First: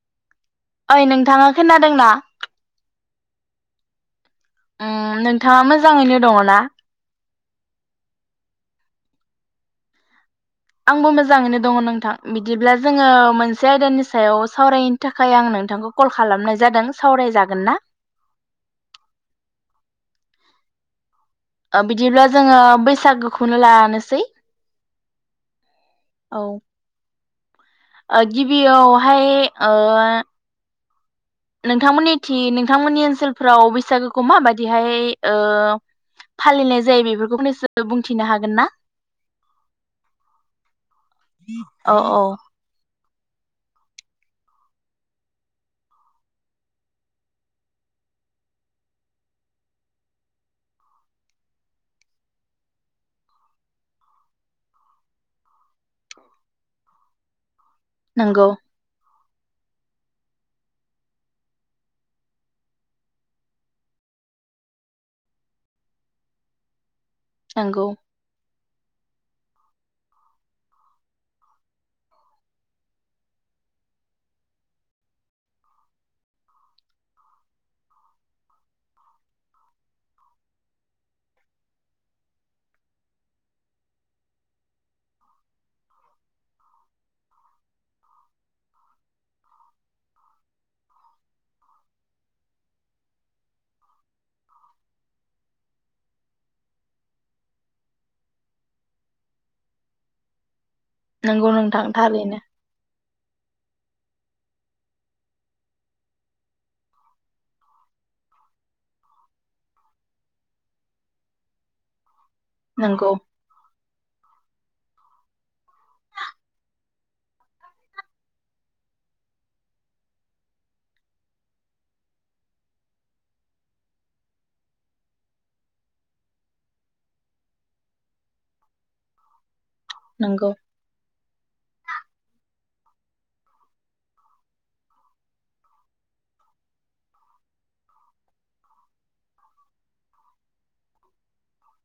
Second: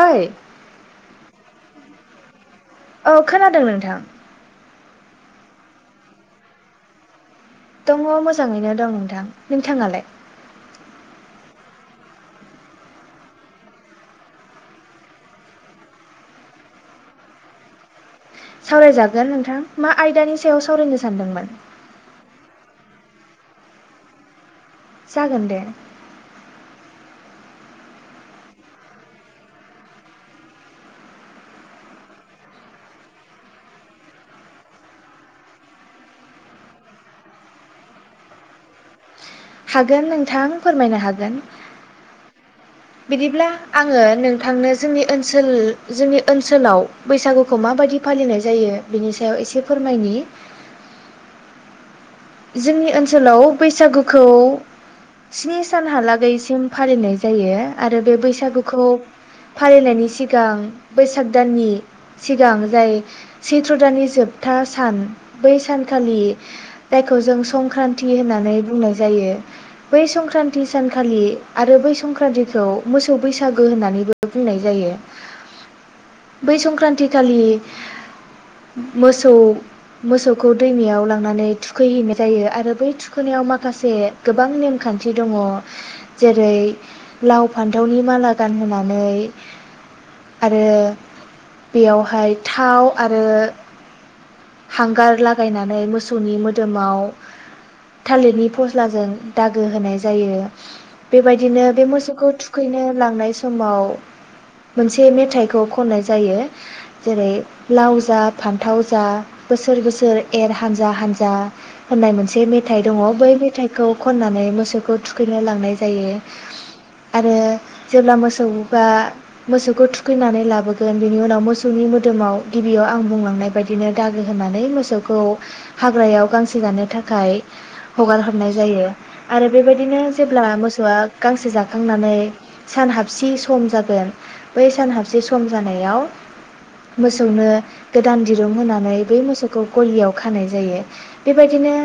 ओइ ओइ नोंथाङा खोनादोंना? औ खोनादों नोंथां ओ नोंथाङा मोजाङैनो दङ ना? दङ मोजाङैनो दं नोंथां नोंथाङालाय? आंबो मोजाङैनो दङ नोंथां बिदिब्ला जोङो मोनसे आयदानि सायाव सावरायनो थाखाय आं नोंथांखौ कल खालामनाय जादों सावरायजागोन ना? सावरायजागोन नोंथां मा आयदानि सायाव सावरायनो सानदोंमोन? ओ बिदिब्ला जोङो बैसागोखौनो लानोसै जागोन दे। औ ओ गिबियावहाय ओ नोंथांमोननिथिं नोंथांमोननि ओनसोलफ्राव बैसागोखौ माबादिहाय ओ फालिनाय जायो बेफोरखौ नों एसे बुंथिनो हागोन ना? हागोन नोंथां फोरमायनो हागोन। औ औ बिदिब्ला आङो नोंथांनो जोंनि ओनसोल जोंनि ओनसोलाव बैसागुखौ माबायदि फालिनाय जायो बिनि सायाव एसे फोरमायनि। जोंनि ओनसोलाव बैसागुखौ स्नि सानहालागैसिम फालिनाय जायो। आरो बे नंगौ बैसागुखौ फालिनायनि सिगां बैसाग दाननि सिगां जाय सैथ्र' दाननि जोबथा सान बै सानखालि जायखौ जों नंगौ संक्रान्ति होननानै बुंनाय जायो बै संक्रान्ति सानखालि आरो बै संक्रान्तिखौ मोसौ बैसागो होननानैबो बुंनाय जायो बै संक्रान्ति खालि मोसौ मोसौखौ दैमायाव लांनानै थुखैहैनाय जायो आरो बै थुखैनायाव माखासे गोबां नेमखान्थि दङ जेरै लाव फान्थावनि माला गानहोनानै आरो बेयावहाय थाव आरो हांगार लागायनानै मोसौनि मोदोमाव थालिरनि फस्लाजों दागो होनाय जायो। नंगौ बेबायदिनो नोंथां बे मोसौखौ थारैनो थुखैनो लांनाय समाव मोनसे मेथाइखौ खननाय जायो जेरै लाव जा फान्थाव जा बोसोर बोसोर एर हानजा हानजा होनाय मोन मोनसे मेथाइ दङ नंगौ बै मेथाइखौ खननानै मोसौखौ थुखैनो लांनाय जायो आरो जेब्ला मोसौआ मोसौखौ थुखैनानै लाबोगोन बेनि उनाव मोसौनि मोदोमाव गिबियाव आं बांलांनाय बायदिनो दागो होनानै मोसौखौ हाग्रायाव गांसो जानो थाखाय हगार हरनाय जायो। आरो बेबायदिनो जेब्ला नंगौ मोसौआ गांसो जाखांनानै सानहाबसि सम जागोन बै सान हाबसि सम जानायाव मोसौनो गोदान दिरुं होनानै बै मोसौखौ गलियाव खानाय जायो। बेबायदिनो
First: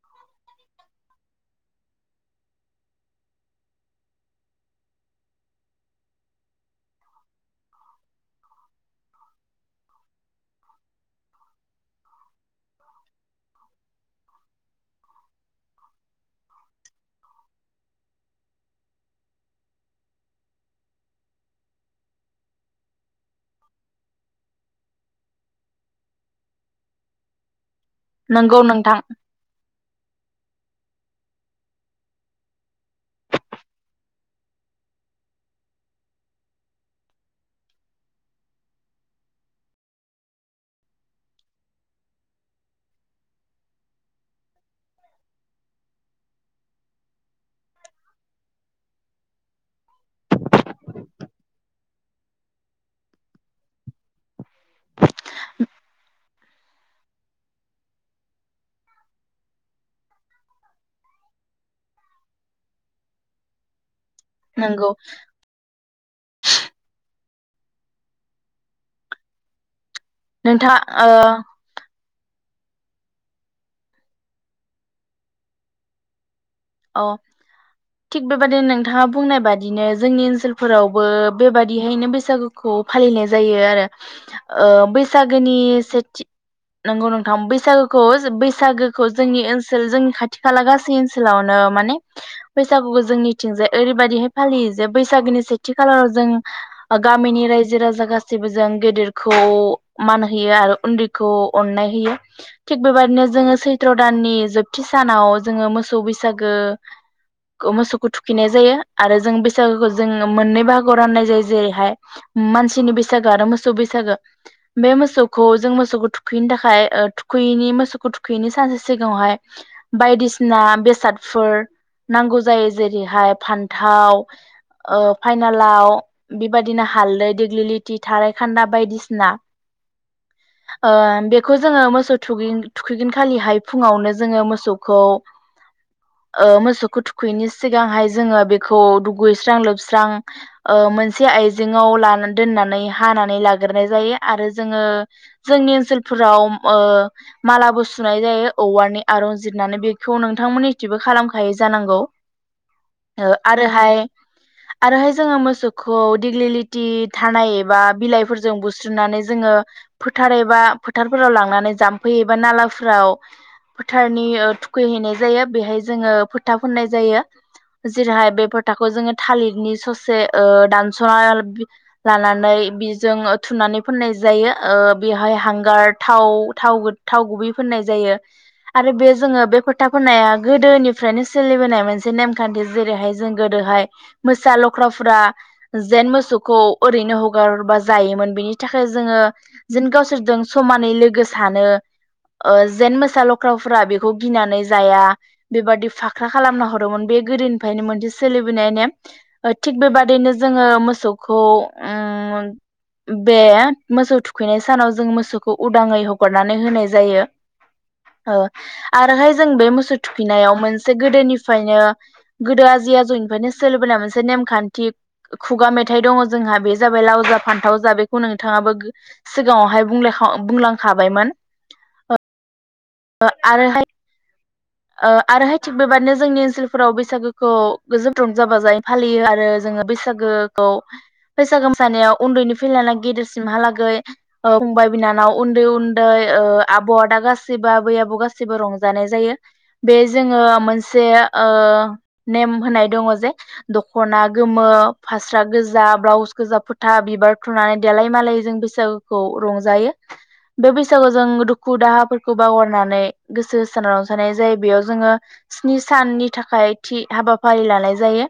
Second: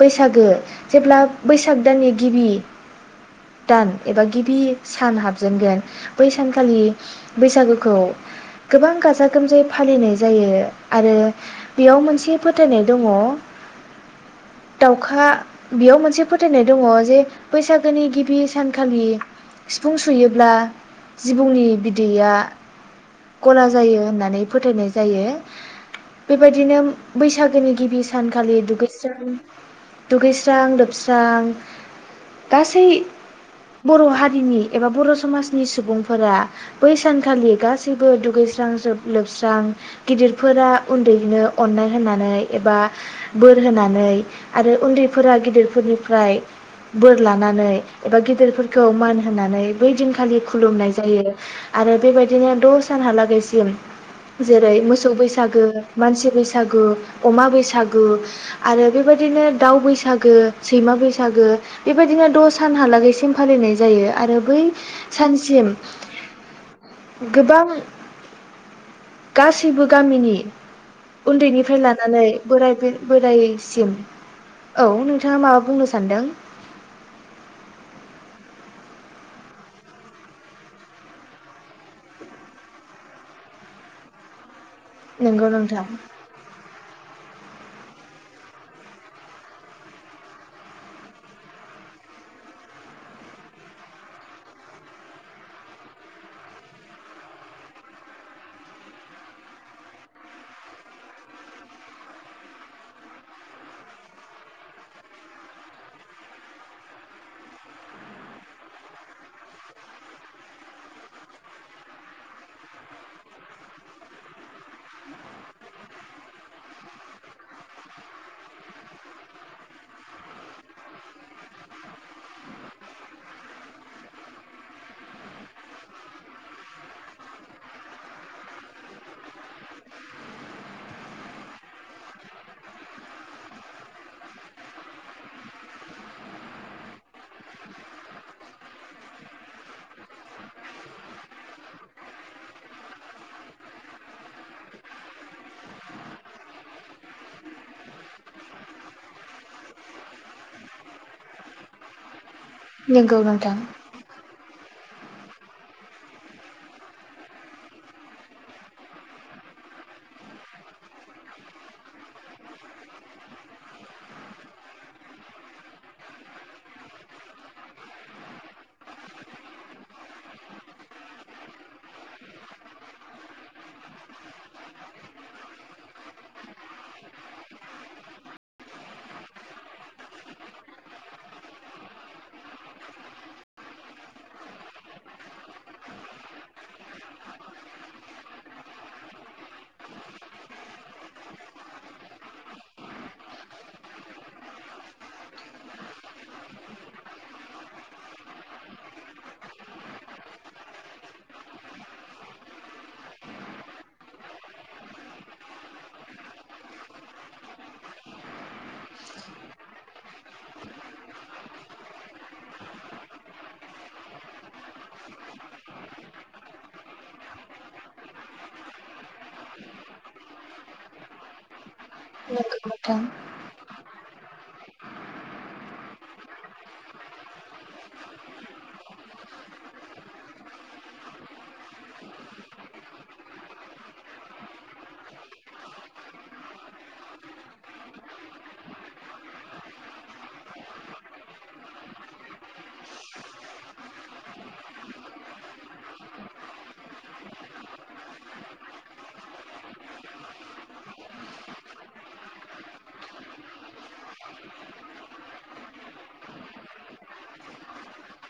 बैसागो जेब्ला बैसागो दाननि गिबि दान एबा गिबि सान हाबजेनगोन बै सान खालि बैसागुखौ गोबां गाजा गोमजायै फालिनाय जायो आरो बेयाव मोनसे फोथायनाय दङ दाउखा बेयाव मोनसे फोथायनाय दङ जे बैसागुनि गिबि सानखालि सिफुं सुयोब्ला जिबौनि बिदैया गला जायो होननानै फोथायनाय जायो बेबायदिनो बैसागुनि गि बे सानखालि नंगौ दु नोंथां [inaudible] लोबस्रां लोबस्रां गासै बर' हारिनि एबा बर' समाजनि सुबुंफोरा बै सानखालि गासैबो दुगैस्रां लोबस्रां गिदिरफोरा उन्दैनो अननाय होननानै एबा बोर होनानै आरो उन्दैफोरा गिदिरफोरनिफ्राय बोर लानानै एबा गिदिरफोरखौ मान होनानै बै दिनखालि खुलुमनाय जायो आरो बेबायदिनो द' सानहालागैसिम जेरै मोसौ बैसागु, मानसि बैसागु, अमा बैसागु आरो बेबायदिनो दाउ बैसागो, सैमा बैसागो बेबायदिनो द' सानहालागैसिम फालिनाय जायो। आरो बै नंगौ सानसिम गोबां गासिबो गामिनि नोंथाङा ओ उन्दैनिफ्राय लानानै बोराइ बोरायसिम औ नोंथाङा माबा बुंनो सानदों? अ थिग बेबादिनो नोंथाङा बुंनाय बादिनो जोंनि ओनसोलफोरावबो बेबादिहायनो बैसागुखौ फालिनाय जायो आरो ओ नंगौ बैसागुनि नोंथां सेथि नंगौ नों बैसागुखौ बैसागुखौ जोंनि ओनसोल जोंनि खाथि खाला गासै ओनसोलाव नो माने बैसागुखौ जोंनिथिंजाय ओरैबायदिहाय फालियो जे बैसागोनि सेथि खालाराव जों गामिनि रायजो राजा गासैबो जों गेदेरखौ मान होयो आरो उन्दैखौ अननाय होयो थिग बेबायदिनो जोङो सैथ्र' दाननि जोबथि सानाव जोङो मोसौ बैसा गु मोसौखौ थुखैनाइ जायो आरो जोङो बैसागुखौ जों मोनै बाहागोआव राननाय जायो जेरैहाय मानसिनि बैसागो आरो मोसौ बैसागो बे मोसौखौ जों मोसौखौ थुखैनो थाखाय ओ थुखैयैनि मोसौखौ थुखैयैनि सानसे सिगाङावहाय बायदिसिना बे सादफोर नांगौ जायो जेरैहाय फान्थाव ओ फाइनालाव बेबायदिनो हालदै देग्लिलिथि थाराय खान्दा बायदिसिना ओ बेखौ जोङो मोसौ थुगै थुखैगोन खालिहाय फुङावनो जोङो मोसौखौ ओ मोसौखौ थुखैयैनि सिगांहाय जोङो बेखौ दुगैस्रां लोबस्रां ओ मोनसे आइजेंआव लाना दोननानै हानानै लाग्रोनाय जायो आरो जोङो जोंनि ओनसोलफोराव ओ मालाबो सुनाय जायो औवानि आरनजिरनानै बेखौ नोंथांमोननि थिंबो खालामखायो जानांगौ। नंगौ नोंथां आरोहाय आरोहाय जोङो मोसौखौ दिग्लिलिथि थानाय एबा बिलाइफोरजों बुस्रिनानै जोङो फोथार एबा फोथारफोराव लांनानै जाम्फै एबा नालाफोराव फोथारनि थुखैहैनाय जायो बेहाय जोङो फोथा फुननाय जायो जेरैहाय बे फोथाखौ जोङो थालिरनि ससे ओ दानस'ना लानानै बेजों थुनानै फोननाय जायो ओ बेवहाय हांगार थाव थाव थाव गुबै फुननाय जायो आरो बे जोङो बे फोथा फोननाया गोदोनिफ्रायनो सोलिबोनाय मोनसे नेमखान्थि जेरैहाय जों गोदोहाय मोसा लख्राफ्रा जेेन मोसौखौ ओरैनो हगार हरबा जायोमोन बिनि थाखाय जोङो जेन गावसोरजों समानै लोगो सानो अ जेेन मोसा लख्राफ्रा बेखौ गिनानै जाया बेबादि फाख्रा खालामना हरोमोन बे गोदोनिफ्रायनो मोनसे सोलिबोनाय नेम थिग बेबादिनो जोङो मोसौखौ उम बे मोसौ थुखैनाय सानाव जों मोसौखौ उदाङै हगारनानै होनाय जायो आरोहाय जों बे मोसौ थुखैनायाव मोनसे गोदोनिफ्रायनो गोदो आजै आजौनिफ्रायनो सोलिबोनाय मोनसे नेमखान्थि खुगा मेथाइ दङ जोंहा बे जाबाय लाव जा फान्थाव जा बेखौ नोंथाङाबो सिगाङावहाय बुंलायखा-बुंलांखाबायमोन नंगौ नोंथां आरोहाय ओ आरोहाय थिग बेबादिनो जोंनि ओनसोलफोराव बैसागोखौ [unintelligible] रंजा बाजायै फालियो आरो जोङो बैसागोखौ बैसागो मोसानायाव उन्दैनिफाय लानानै गेदेरसिमहालागै ओ फंबाय बिनानाव उन्दै उन्दै ओ आब' आदा गासैखौबो आबै आबौ गासैबो रंजानाय जायो। बे जोङो मोनसे ओ नेम होनाय दङ जे दखना गोमो फास्रा गोजा ब्लाउस गोजा फोथा बिबार थुनानै देलाय मालाय जों बैसागोखौ रंजायो बे बैसागु जों दुखु दाहाफोरखौ बावहारनानै गोसो होसारना रं जानाय जायो बेयाव जोङो स्नि साननि थाखाय थि हाबाफारि लानाय जायो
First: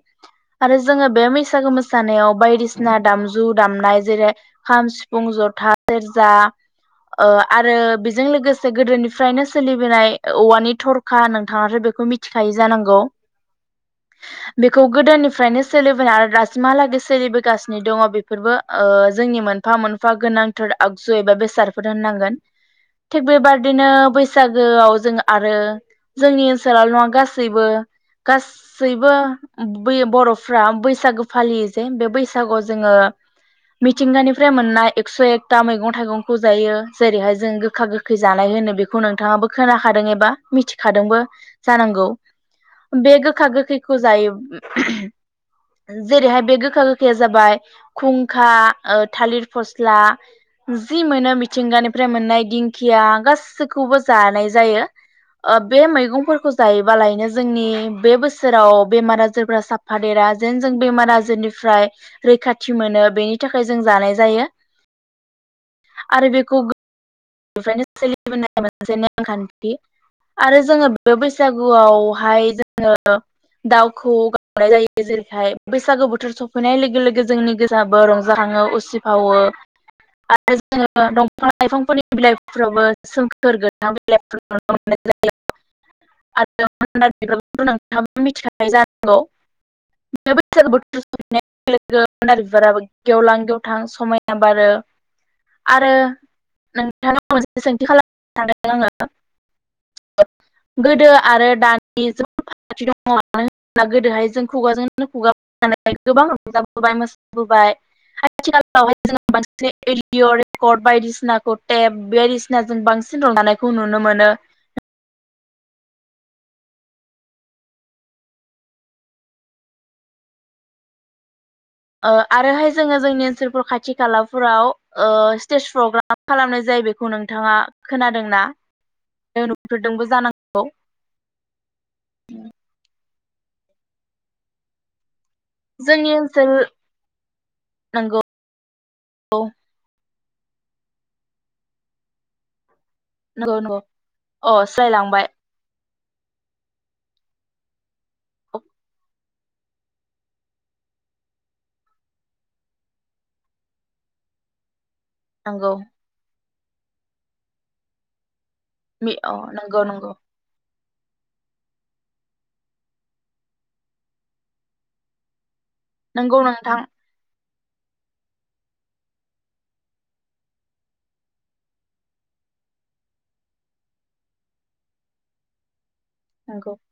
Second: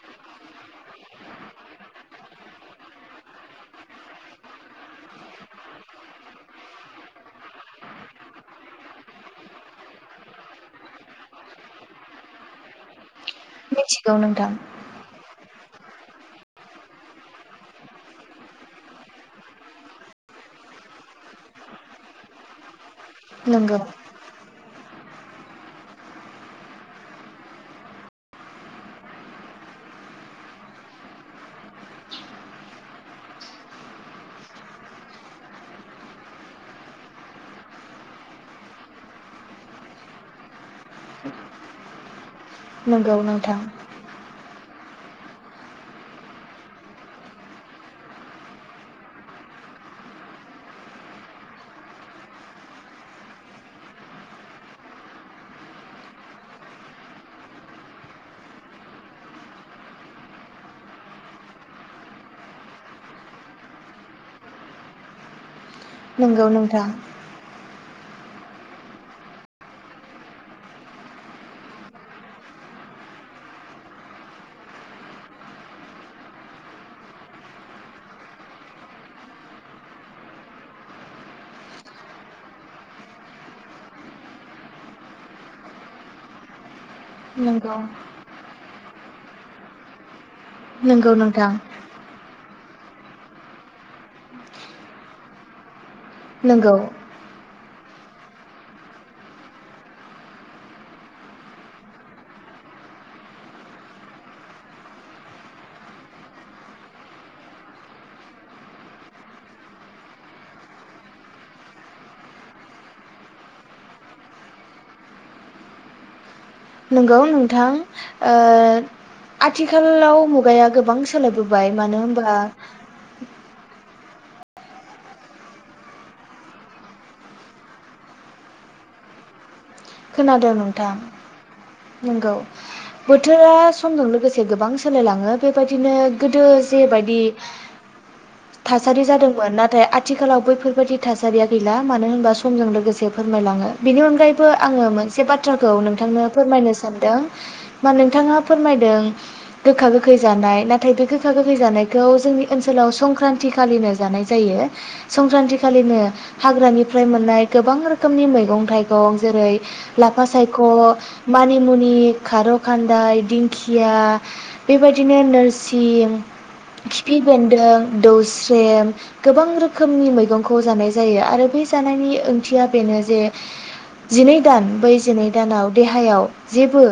आरो जोङो बे बैसागु मोसानायाव बायदिसिना दामजु दामनाय जेरै खाम, सिफुं, जथा, सेरजा ओ आरो बेजों लोगोसे गोदोनिफ्रायनो सोलिबोनाय औवानि थरखा नोंथाङाथ' बेखौ मिथिखायो जानांगौ मिथिगौ नोंथां बेखौ गोदोनि फ्रायनो सोलिबोनाय आरो दासिमहालागै सोलिबोगासिनो दङ बेफोरबो ओ जोंनि मोनफा मोनफा गोनांथार आगजु एबा बेसादफोर होननांगोन। थिग नंगौ बेबादिनो बैसाग गोआव जों आरो जोंनि ओनसोलाव नङा गासैबो गासैबो बै बर'फ्रा बैसागो फालियो जे बे बैसागोआव जोङो मिथिंगानिफ्राय मोननाय एकस' एकथा मैगं थाइगंखौ जायो जेरैहाय जों गोखा गोखै जानाय होनो बेखौ नोंथाङाबो खोनाखादों एबा मिथिखादोंबो जानांगौ नंगौ बे गोखा नोंथां गोखैखौ जायोब्ला जेरैहाय बे गोखा गोखाया जाबाय खुंखा थालिर फस्ला जि मोनो मिथिंगानिफ्राय मोननाय दिंखिया गासैखौबो जानाय जायो। बे मैगंफोरखौ जायोबालायनो जोंनि बे बोसोराव बेमार आजारफ्रा साफा देरा जेन जों बेमार आजारनिफ्राय रैखाथि मोनो बेनि थाखाय जों जानाय जायो। नंगौ नोंथां नो सोलिबोनाय मोनसे नेमखान्थि आरो जोङो बे बैसागुआवहाय जोङो दाउ खौवौ गाबनाय जायो जेरैहाय बैसागु बोथोर सफैनाय लोगो लोगो जोंनि गोसोआबो रंजाखाङो उसिफावो आरो जोङो दंफां लाइफांफोरनि बिलाइफोरावबो सोमखोर गोनां बिलाइफोराव [unintelligible] आरो [unintelligible] नाय नंगौ जानांगौ नंगौ नोंथां [unintelligible] बिार गेवलां गेवथां समायना बारो आरो नों नोंथाङा [unintelligible] सोंथि खालामनो सान आङो गोदो आरो दानि जोबोद फारागथि दङ मानो होनला गोदोहाय जों खुगाजों खुगा गोबां रंजाबोबाय मोसाबोबाय आथिखालावहाय जोङो मोनसे अडिअ' रेकर्ड बायदिसिना खौटेब बे बायदिसिना जों बांसिन रंजानायखौ नुनो मोनो नंगौ नोंथां आथिखालाव मुगाया गोबां सोलायबो अ आरोहाय जोङो जोंनि ओनसोलफोरखौ खाथि खालाफोराव स्टेज प्रग्राम खालामनाय जायो बेखौ नोंथाङा खोनादोंना नुफेरदोंबो खोनादों जानांगौ नोंथां नंगौ बोथोरा समजों लोगोसे गोबां सोलायलाङो बेबायदिनो जोंनि गोदो ओनसोल जेबायदि नंगौ थासारि जादोंमोन नाथाय आ थिखालाव बैफोरबायाददि थासारिया गैला मानो होनबा समजों लोगोसे एसे नंगौ फोरमायलाङो नंगौ बिनि अनगायैबो अ आङ मोनसे सोलायलांबाय बाथ्राखौ नोंथांनो फोरमायनो सानदों मा नोंथाङा फोरमायदों गोखा गोखै जानाय नाथाय बे गोखा गोखै जानायखौ जोंनि ओनसोलाव संक्रान्ति खालिनो जानाय जायो संक्रान्ति नंगौ खालिनो हाग्रानिफ्राय मोननाय गोबां रोखोमनि मैगं मि थायगं अ जेरै नंगौ नंगौ लाफा सायख' मानिमुनि खार' खान्दाय दिंखिया बेबायदिनो नोर सि नंगौ नोंथां खिफि बेन दौस्रम गोबां रोखोमनि मैगंखौ जानाय जायो आरो बे जानायनि ओंथिया बेनो जे जिनै दान बै जिनै दानाव देहायाव नंगौ जेबो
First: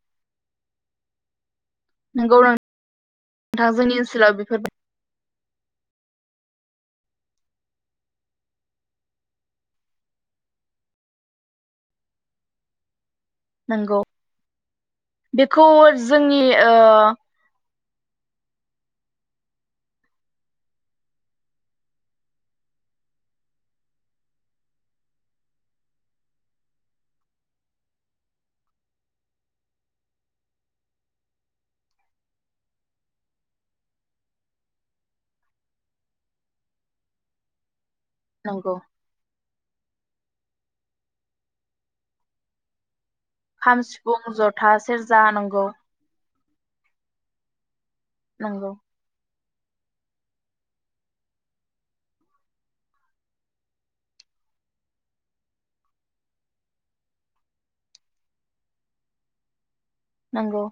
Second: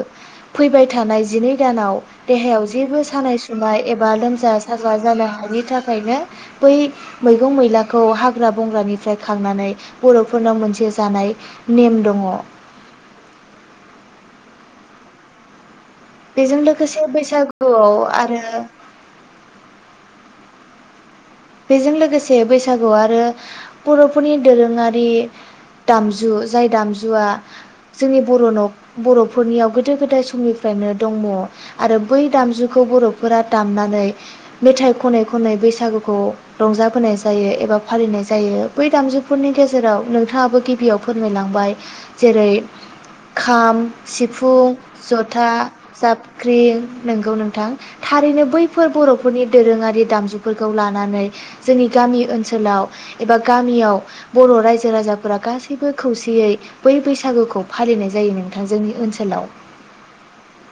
फैबाय थानाय जिनै दानाव नंगौ देहायाव जेबो सानाय नोंथां सुनाय जोंनि एबा ओनसोलाव लोमजा बेफोर साजा जानो हा बिनि थाखायनो बै मैगं-मैलाखौ हाग्रा-बंग्रानिफ्राय खांनानै बर'फोरनाव मोनसे जानाय नेम दङ। नंगौ बेखौ जोंनि बेजों ओ लोगोसे बैसागुआव आरो बेजों लोगोसे बैसागु आरो बर'फोरनि दोरोङारि दामजु जाय दामजुआ जोंनि बर' न' बर'फोरनियाव गोदो गोदाय समनिफ्रायनो दङ आरो बै दामजुखौ बर'फोरा दामनानै मेथाइ खनै खनै बैसागुखौ रंजाबोनाय जायो एबा फालिनाय जायो नंगौ बै दामजुफोरनि गेजेराव नोंथाङाबो गिबियाव फोरमायलांबाय जेरै खाम, सिफुं, जथा सेरजा जथा, नंगौ जाबख्रि नंगौ नोंथां थारैनो नंगौ बैफोर बर'फोरनि दोरोङारि दामजुफोरखौ लानानै जोंनि गामि ओनसोलाव एबा गामियाव बर' रायजो राजाफोरा गासैबो खौसेयै बै बैसागुखौ फालिनाय जायो नोंथां जोंनि ओनसोलाव नंगौ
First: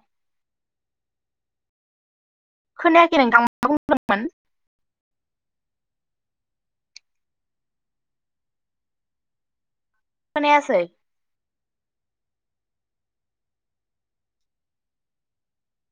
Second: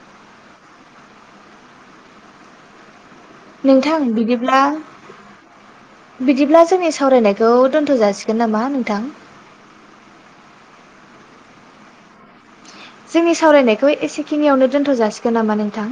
खोनाया नोंथां बिदिब्ला बिदिब्ला जोंनि सावरायनायखौ दोनथ' जासिगोन नामा नोंथां। खोनायासै जोंनि सावरायनायखौ एसेखिनियावनो दोनथ' जाासिगोन नामा नोंथां।